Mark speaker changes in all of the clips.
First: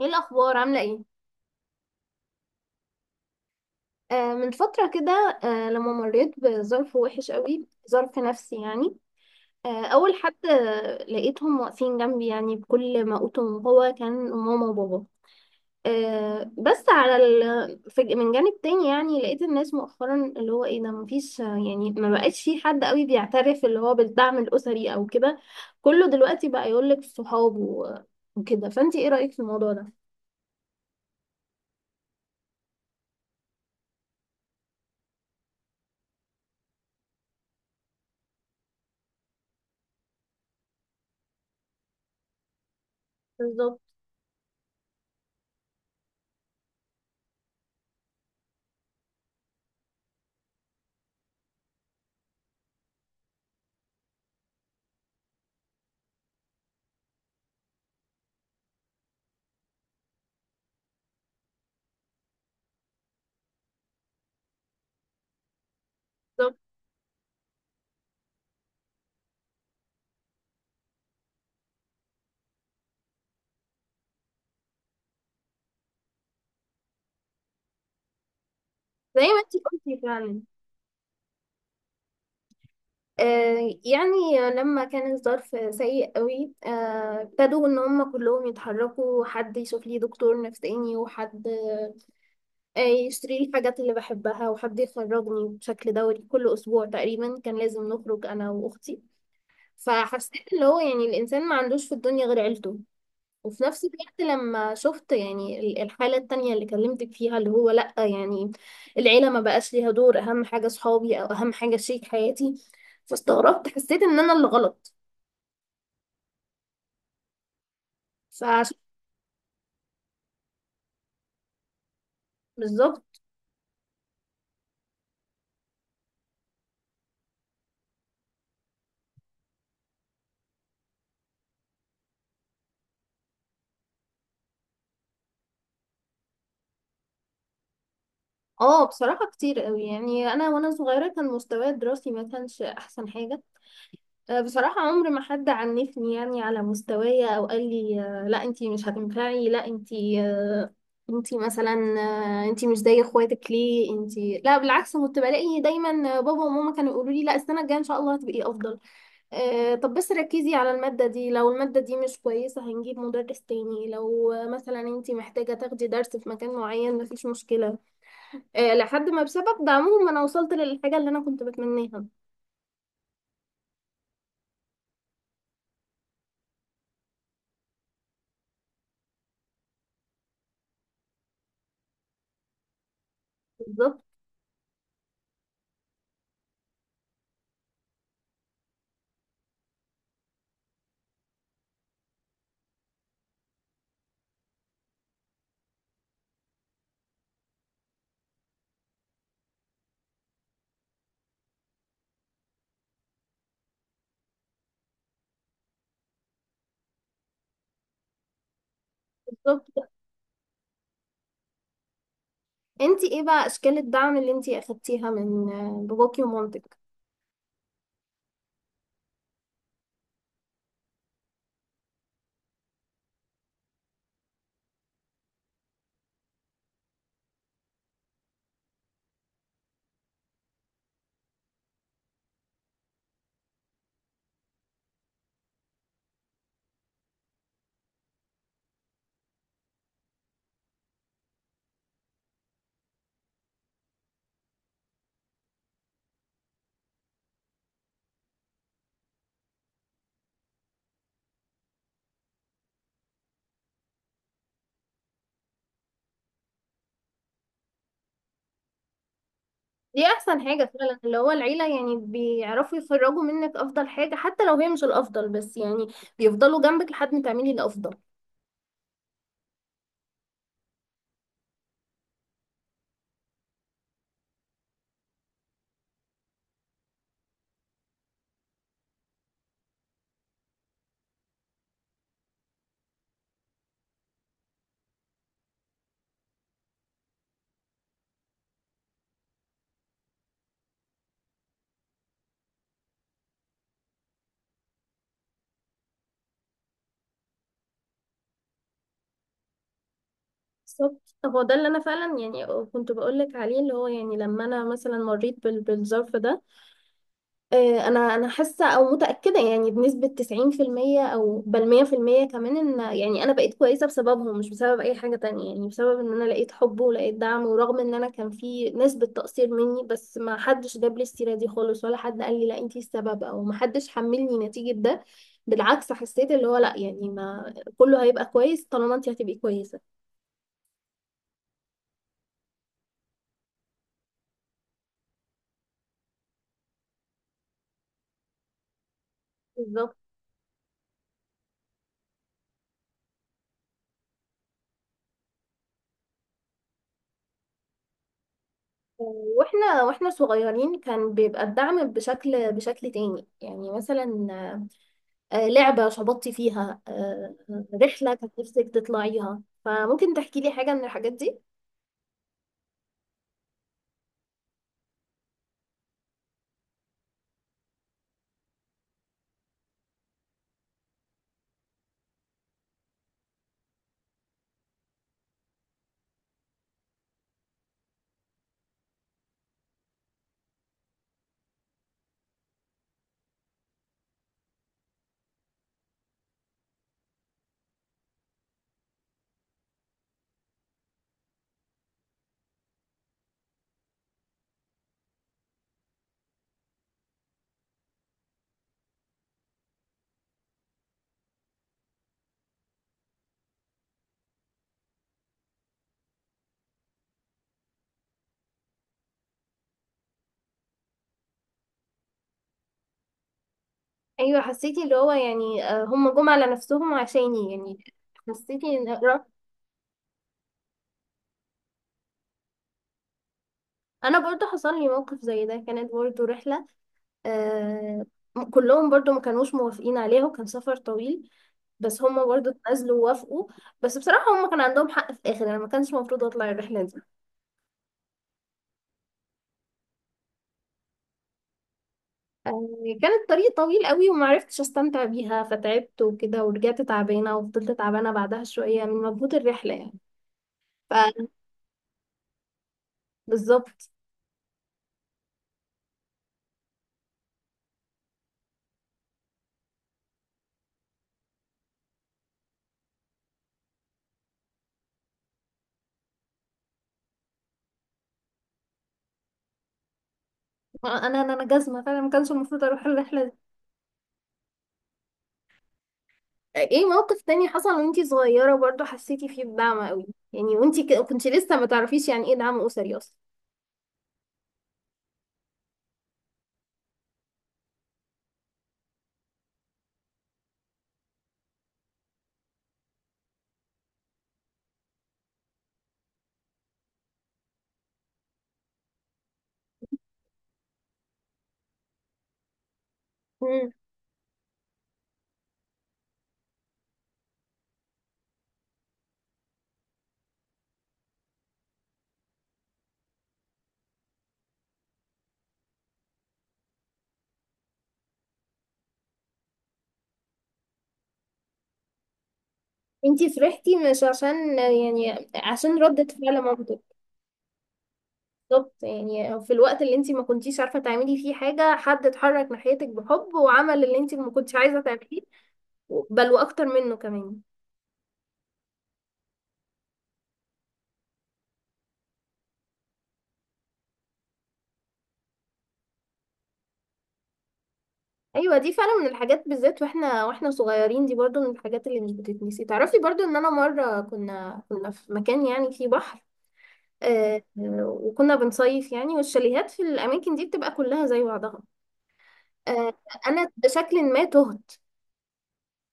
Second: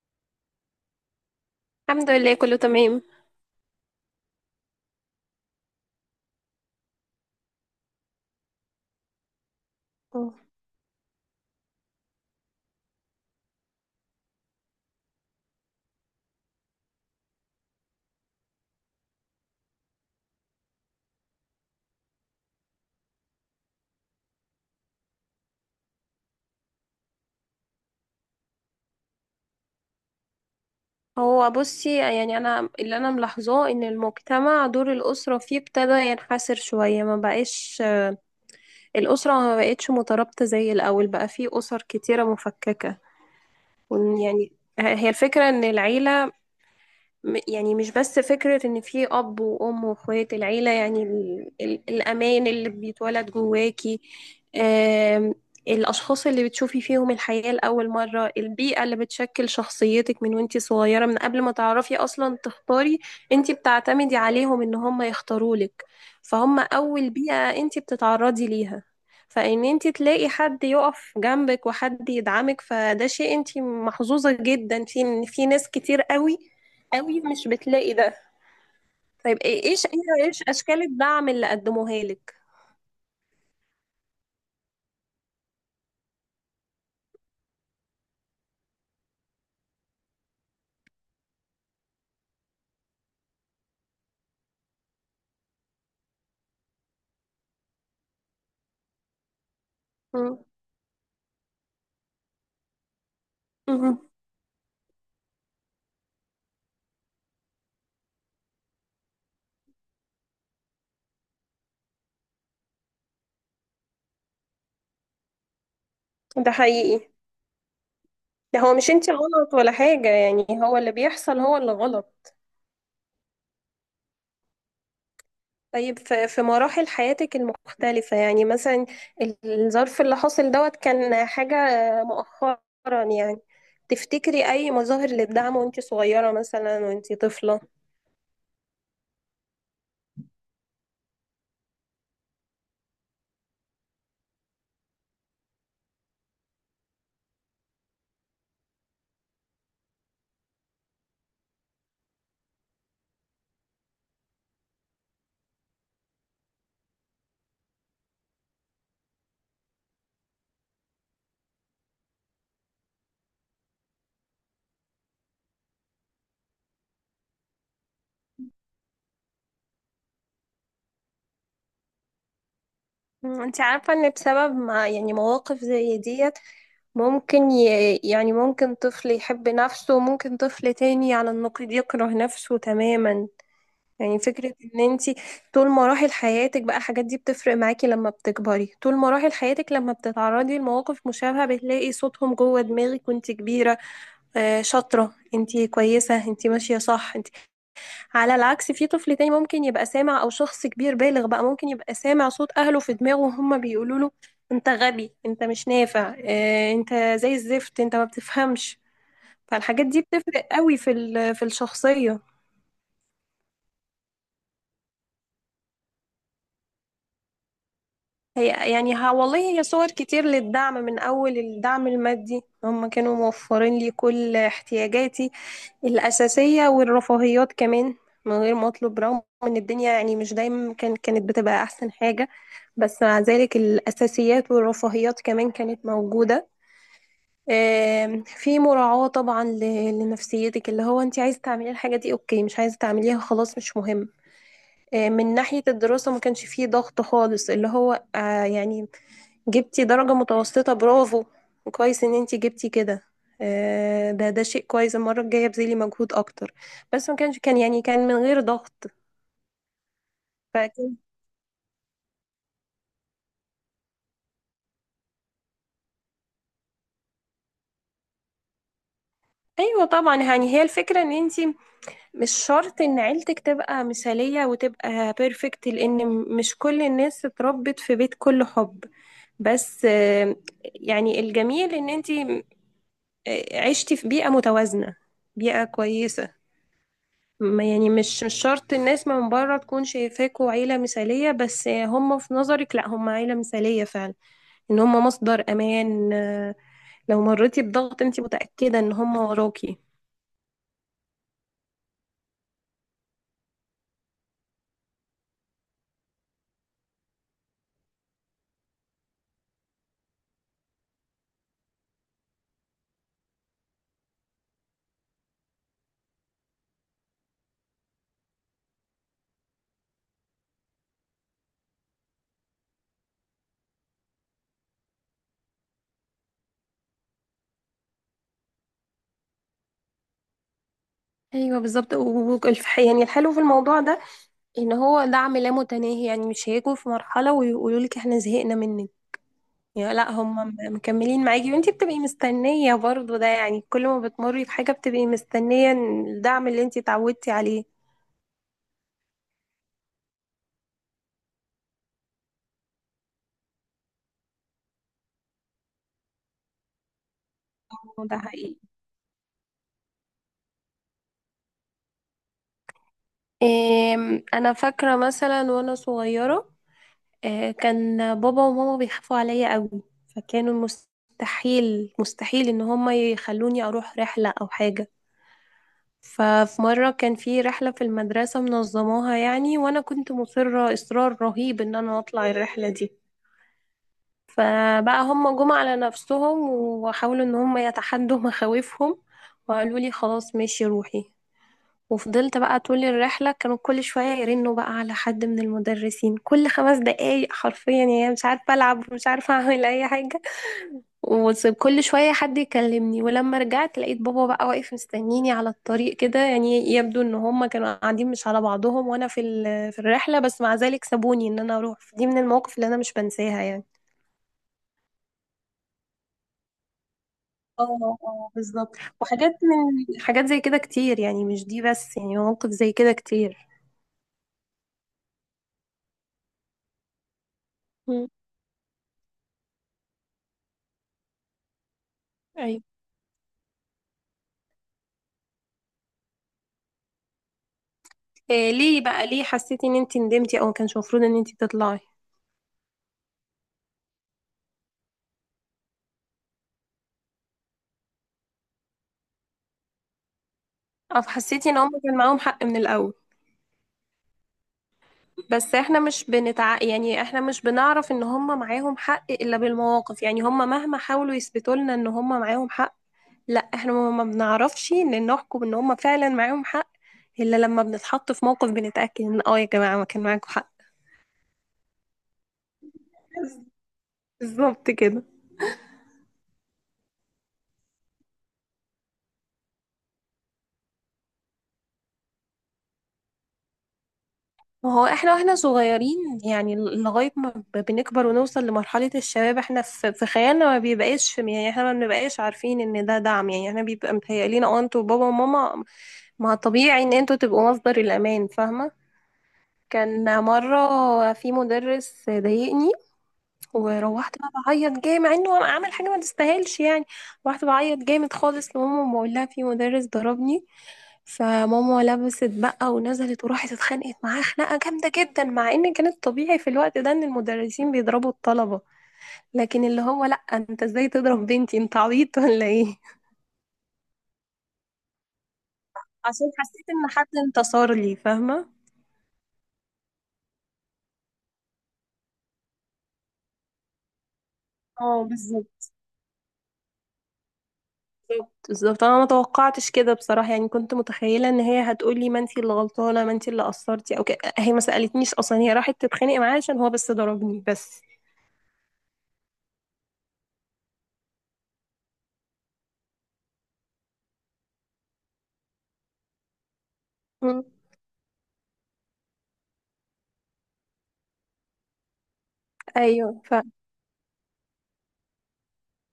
Speaker 1: ايه الاخبار؟ عامله ايه؟
Speaker 2: الحمد لله كله تمام.
Speaker 1: من فتره كده، لما مريت بظرف وحش قوي. ظرف نفسي يعني. اول
Speaker 2: مم.
Speaker 1: حد لقيتهم واقفين جنبي، يعني بكل ما اوتهم هو كان ماما وبابا. بس من جانب تاني، يعني لقيت الناس مؤخرا اللي هو ايه ده، مفيش يعني ما بقاش في حد قوي بيعترف اللي هو بالدعم الاسري او كده. كله دلوقتي بقى يقولك صحاب وكده، فانت ايه رايك في الموضوع ده؟
Speaker 2: هو بصي، يعني انا اللي انا ملاحظاه ان المجتمع دور الاسره فيه ابتدى ينحسر شويه. ما بقاش الاسره ما بقتش مترابطه زي الاول، بقى فيه اسر كتيره مفككه.
Speaker 1: بالظبط.
Speaker 2: وإن يعني هي الفكره ان العيله، يعني مش بس فكرة ان في اب وام واخوات، العيلة يعني الامان اللي بيتولد جواكي. آم، الاشخاص اللي بتشوفي فيهم الحياة لأول مرة، البيئة اللي بتشكل شخصيتك من وانتي صغيرة، من قبل ما تعرفي اصلا تختاري. انتي بتعتمدي عليهم ان هم يختارولك.
Speaker 1: بالظبط.
Speaker 2: فهم اول بيئة انتي بتتعرضي ليها. فان انتي تلاقي حد يقف جنبك وحد يدعمك فده شيء انتي محظوظة جدا في. في ناس كتير قوي قوي مش بتلاقي ده.
Speaker 1: زي
Speaker 2: طيب
Speaker 1: ما انت قلتي فعلا.
Speaker 2: ايش اشكال الدعم اللي قدموها لك؟
Speaker 1: يعني لما كان الظرف سيء قوي ابتدوا ان هم كلهم يتحركوا، حد يشوف لي دكتور نفساني، وحد يشتري لي الحاجات اللي بحبها، وحد يخرجني بشكل دوري، كل اسبوع تقريبا كان لازم نخرج انا واختي.
Speaker 2: مم.
Speaker 1: فحسيت اللي هو يعني الانسان ما عندوش في الدنيا غير عيلته. وفي نفس
Speaker 2: مم.
Speaker 1: الوقت لما شفت يعني الحالة التانية اللي كلمتك فيها، اللي هو لأ يعني العيلة ما بقاش ليها دور، أهم حاجة صحابي أو أهم حاجة شريك حياتي. فاستغربت، حسيت إن أنا اللي غلط.
Speaker 2: ده حقيقي. ده
Speaker 1: فعشان...
Speaker 2: هو مش انت غلط ولا حاجة، يعني هو اللي بيحصل هو اللي غلط.
Speaker 1: بالظبط.
Speaker 2: طيب في مراحل حياتك المختلفة، يعني مثلا الظرف اللي حصل دوت كان حاجة مؤخرا يعني. تفتكري أي مظاهر للدعم وانت صغيرة، مثلا وانت طفلة؟
Speaker 1: اه، بصراحة كتير قوي. يعني أنا وأنا صغيرة كان مستواي الدراسي ما كانش أحسن حاجة. بصراحة عمر ما حد عنفني يعني على مستوايا، أو قال لي لا أنتي مش هتنفعي، لا أنتي، أنتي مثلا، أنتي مش زي اخواتك، ليه أنتي؟ لا، بالعكس كنت بلاقي دايما بابا وماما كانوا يقولوا لي لا، السنة الجاية إن شاء الله هتبقي أفضل. طب بس ركزي على المادة دي، لو المادة دي مش كويسة هنجيب مدرس تاني، لو مثلا أنتي محتاجة تاخدي درس في مكان معين مفيش مشكلة. لحد ما بسبب دعمهم أنا وصلت للحاجة اللي أنا كنت بتمناها.
Speaker 2: مم. انت عارفة ان بسبب ما يعني مواقف زي ديت ممكن يعني ممكن طفل يحب نفسه وممكن طفل تاني على النقيض يكره نفسه تماما.
Speaker 1: بالظبط.
Speaker 2: يعني فكرة ان انتي طول مراحل حياتك بقى الحاجات دي بتفرق معاكي لما بتكبري. طول مراحل حياتك لما بتتعرضي لمواقف مشابهة بتلاقي صوتهم جوه دماغك وانتي كبيرة. آه شاطرة انتي، كويسة انتي، ماشية صح انتي. على العكس في طفل تاني ممكن يبقى سامع، او شخص كبير بالغ بقى ممكن يبقى سامع صوت اهله في دماغه وهم بيقولوا له: انت غبي، انت مش نافع، اه انت زي الزفت، انت ما بتفهمش. فالحاجات
Speaker 1: بالظبط.
Speaker 2: دي بتفرق قوي في في الشخصية.
Speaker 1: انتي ايه بقى اشكال الدعم اللي انتي اخدتيها من باباكي ومامتك؟
Speaker 2: هي يعني ها والله هي صور كتير للدعم. من أول الدعم المادي، هم كانوا موفرين لي كل احتياجاتي الأساسية والرفاهيات كمان من غير ما أطلب. رغم إن الدنيا يعني مش دايما كانت بتبقى أحسن حاجة، بس مع ذلك الأساسيات والرفاهيات كمان كانت موجودة. في مراعاة طبعا لنفسيتك، اللي هو أنت عايزة تعملي الحاجة دي أوكي، مش عايزة تعمليها خلاص مش مهم. من ناحية الدراسة ما كانش فيه ضغط خالص، اللي هو يعني جبتي درجة متوسطة برافو، وكويس ان انتي جبتي كده. ده شيء كويس، المرة الجاية بذلي مجهود اكتر. بس ما كانش، كان يعني كان من غير ضغط.
Speaker 1: دي احسن حاجة
Speaker 2: فكان،
Speaker 1: فعلا، اللي هو العيلة يعني بيعرفوا يخرجوا منك افضل حاجة، حتى لو هي مش الافضل، بس يعني بيفضلوا جنبك لحد ما تعملي الافضل.
Speaker 2: ايوه طبعا يعني هي الفكرة ان انتي مش شرط ان عيلتك تبقى مثالية وتبقى بيرفكت. لان مش كل الناس اتربت في بيت كله حب. بس يعني الجميل ان انتي عشتي في بيئة متوازنة، بيئة كويسة. يعني مش شرط الناس من بره تكون شايفاكوا عيلة مثالية، بس هم في نظرك لا، هم عيلة مثالية فعلا. ان هم مصدر امان. لو مريتي بضغط انت متأكدة ان هم وراكي.
Speaker 1: بالظبط، هو ده اللي انا فعلا يعني كنت بقولك عليه، اللي هو يعني لما انا مثلا مريت بالظرف ده، انا حاسه او متاكده يعني بنسبه 90% او بل 100% كمان، ان يعني انا بقيت كويسه بسببهم مش بسبب اي حاجه تانية. يعني بسبب ان انا لقيت حب ولقيت دعم، ورغم ان انا كان في نسبه تقصير مني، بس ما حدش جاب لي السيره دي خالص، ولا حد قال لي لا انتي السبب، او ما حدش حملني نتيجه ده. بالعكس، حسيت اللي هو لا، يعني ما كله هيبقى كويس طالما انتي هتبقي كويسه.
Speaker 2: ايوه بالظبط. يعني الحلو في الموضوع ده ان هو دعم لا متناهي، يعني مش هيجوا في مرحلة ويقولوا لك احنا زهقنا منك. يعني
Speaker 1: بالظبط.
Speaker 2: لا، هم مكملين معاكي وانتي بتبقي مستنية برضو. ده يعني كل ما بتمري بحاجة بتبقي مستنية الدعم اللي انتي اتعودتي عليه.
Speaker 1: واحنا صغيرين كان بيبقى الدعم بشكل تاني، يعني مثلا لعبة شبطتي فيها، رحلة
Speaker 2: ده
Speaker 1: كانت
Speaker 2: حقيقي.
Speaker 1: نفسك تطلعيها، فممكن تحكي لي حاجة من الحاجات دي.
Speaker 2: انا فاكره مثلا وانا صغيره، كان بابا وماما بيخافوا عليا قوي. فكانوا مستحيل مستحيل ان هم يخلوني اروح رحله او حاجه. ففي مره كان في رحله في المدرسه منظماها يعني، وانا كنت مصره اصرار رهيب ان انا اطلع الرحله دي. فبقى هم جم على نفسهم وحاولوا ان هم يتحدوا مخاوفهم، وقالوا لي خلاص ماشي روحي. وفضلت بقى طول الرحلة كانوا كل شوية يرنوا بقى على حد من المدرسين، كل 5 دقايق حرفيا. يعني مش عارفة ألعب ومش عارفة أعمل أي حاجة، وكل شوية حد يكلمني. ولما رجعت لقيت بابا بقى واقف مستنيني على الطريق كده. يعني يبدو إن هما كانوا قاعدين مش على بعضهم وأنا في في الرحلة، بس مع ذلك سابوني إن أنا أروح. دي من المواقف اللي أنا مش بنساها يعني.
Speaker 1: أيوة، حسيتي اللي هو يعني هم جم على نفسهم عشاني يعني.
Speaker 2: اه اه
Speaker 1: حسيتي
Speaker 2: بالظبط،
Speaker 1: إن
Speaker 2: وحاجات من حاجات زي كده كتير، يعني مش دي بس، يعني مواقف زي كده كتير.
Speaker 1: أنا برضو حصل لي موقف زي ده، كانت برضو رحلة. آه،
Speaker 2: مم.
Speaker 1: كلهم برضو ما كانوش موافقين عليها، وكان سفر طويل، بس هم برضو
Speaker 2: أيوة.
Speaker 1: اتنازلوا ووافقوا. بس بصراحة هم كان عندهم حق في الآخر، أنا ما كانش المفروض أطلع الرحلة دي.
Speaker 2: إيه ليه بقى، ليه حسيتي ان انت ندمتي او ما كانش المفروض ان انت تطلعي؟
Speaker 1: آه، كان الطريق طويل قوي ومعرفتش استمتع بيها، فتعبت وكده، ورجعت تعبانه وفضلت تعبانه بعدها شويه من مجهود الرحله يعني.
Speaker 2: او حسيتي ان هم كان معاهم حق من الاول.
Speaker 1: فبالظبط.
Speaker 2: بس احنا مش بنتع يعني، احنا مش بنعرف ان هم معاهم حق الا بالمواقف. يعني هم مهما حاولوا يثبتوا لنا ان هم معاهم حق، لا احنا ما بنعرفش ان نحكم ان هم فعلا معاهم حق الا لما بنتحط في موقف بنتأكد ان اه يا جماعة ما كان معاكم حق.
Speaker 1: انا انا أنا جزمه فعلا ما كانش المفروض اروح الرحله دي.
Speaker 2: بالظبط كده.
Speaker 1: ايه موقف تاني حصل وانتي صغيره برضو حسيتي فيه بدعم قوي، يعني وانتي كنتي لسه ما تعرفيش يعني ايه دعم اسري اصلا؟
Speaker 2: ما هو احنا واحنا صغيرين، يعني لغاية ما بنكبر ونوصل لمرحلة الشباب، احنا في, في خيالنا ما بيبقاش في، يعني احنا ما بنبقاش عارفين ان ده دعم. يعني احنا بيبقى متهيألينا اه انتوا بابا وماما، ما طبيعي ان انتوا تبقوا مصدر الامان، فاهمة. كان مرة في مدرس ضايقني،
Speaker 1: مم.
Speaker 2: وروحت بقى بعيط جامد مع انه انا عامل حاجه ما تستاهلش يعني. روحت بعيط جامد خالص لماما، بقول لها في مدرس ضربني. فماما لبست بقى ونزلت وراحت اتخانقت معاه خناقه جامده جدا. مع ان كانت طبيعي في الوقت ده ان المدرسين بيضربوا الطلبه، لكن اللي هو لا انت ازاي تضرب بنتي، انت عبيط ولا ايه؟
Speaker 1: انتي فرحتي مش عشان يعني عشان ردة
Speaker 2: عشان
Speaker 1: فعل
Speaker 2: حسيت
Speaker 1: مامتك؟
Speaker 2: ان حد انتصر لي، فاهمه.
Speaker 1: بالظبط، يعني في الوقت اللي انت ما كنتيش عارفه تعملي فيه حاجه، حد اتحرك ناحيتك بحب وعمل اللي انت ما كنتش عايزه
Speaker 2: اه
Speaker 1: تعمليه،
Speaker 2: بالظبط
Speaker 1: بل واكتر منه كمان.
Speaker 2: بالظبط بالظبط. انا ما توقعتش كده بصراحه، يعني كنت متخيله ان هي هتقولي ما انتي اللي غلطانه، ما انتي اللي قصرتي او كده. هي ما سالتنيش اصلا، هي راحت تتخانق معاه عشان هو بس ضربني بس.
Speaker 1: ايوه، دي فعلا من الحاجات، بالذات واحنا صغيرين، دي برضو من الحاجات اللي مش بتتنسي. تعرفي برضو ان انا مره كنا في مكان يعني فيه بحر، آه،
Speaker 2: مم.
Speaker 1: وكنا بنصيف يعني، والشاليهات في الاماكن دي بتبقى كلها زي بعضها. آه،
Speaker 2: ايوه ف.
Speaker 1: انا بشكل ما تهت.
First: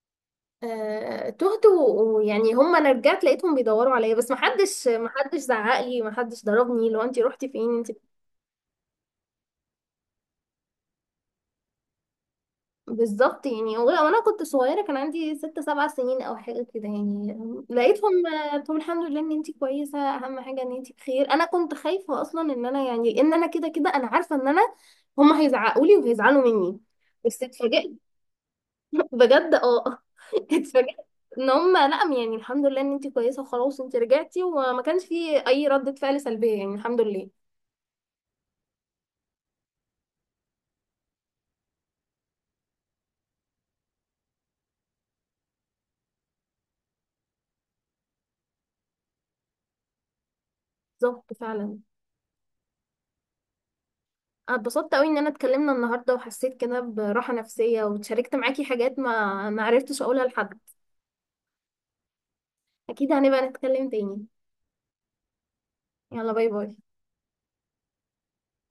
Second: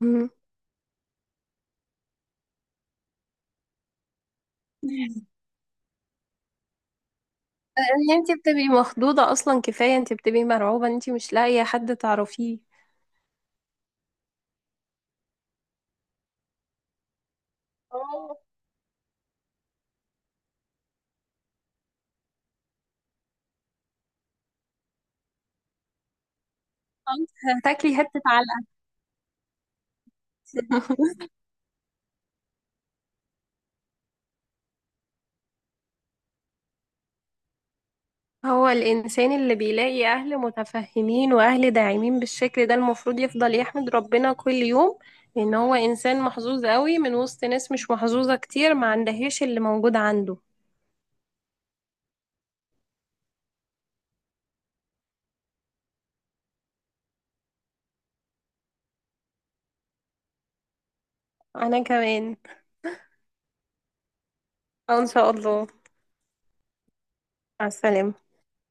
Speaker 2: مم.
Speaker 1: ويعني هم، انا رجعت لقيتهم بيدوروا عليا، بس محدش زعق لي، محدش ضربني لو انت رحتي فين انت.
Speaker 2: انت بتبقي مخضوضة اصلا، كفاية انت بتبقي مرعوبة انت مش لاقية حد تعرفيه.
Speaker 1: بالظبط، يعني وانا كنت صغيره كان عندي 6 7 سنين او حاجه كده يعني. لقيتهم،
Speaker 2: اه
Speaker 1: قلت لهم الحمد لله ان انت كويسه، اهم حاجه ان انت بخير. انا كنت خايفه اصلا ان انا يعني ان انا كده كده، انا عارفه ان انا هم هيزعقوا لي وهيزعلوا مني،
Speaker 2: انت
Speaker 1: بس
Speaker 2: هتاكلي
Speaker 1: اتفاجئت
Speaker 2: حتة علقة.
Speaker 1: بجد. اه اتفاجئت ان هم لا، يعني الحمد لله ان انت كويسه وخلاص انت رجعتي، وما كانش في اي ردة فعل سلبيه يعني، الحمد لله.
Speaker 2: هو الإنسان اللي بيلاقي أهل متفهمين وأهل داعمين بالشكل ده المفروض يفضل يحمد ربنا كل يوم إن هو إنسان محظوظ قوي، من وسط ناس مش محظوظة كتير ما عندهاش اللي موجود عنده.
Speaker 1: بالظبط فعلا. أنا اتبسطت قوي ان انا اتكلمنا النهارده، وحسيت كده براحه نفسيه، وشاركت معاكي حاجات ما عرفتش اقولها لحد.
Speaker 2: أنا كمان.
Speaker 1: اكيد هنبقى نتكلم تاني.
Speaker 2: آه، إن شاء الله.
Speaker 1: يلا، باي باي.
Speaker 2: مع السلامة.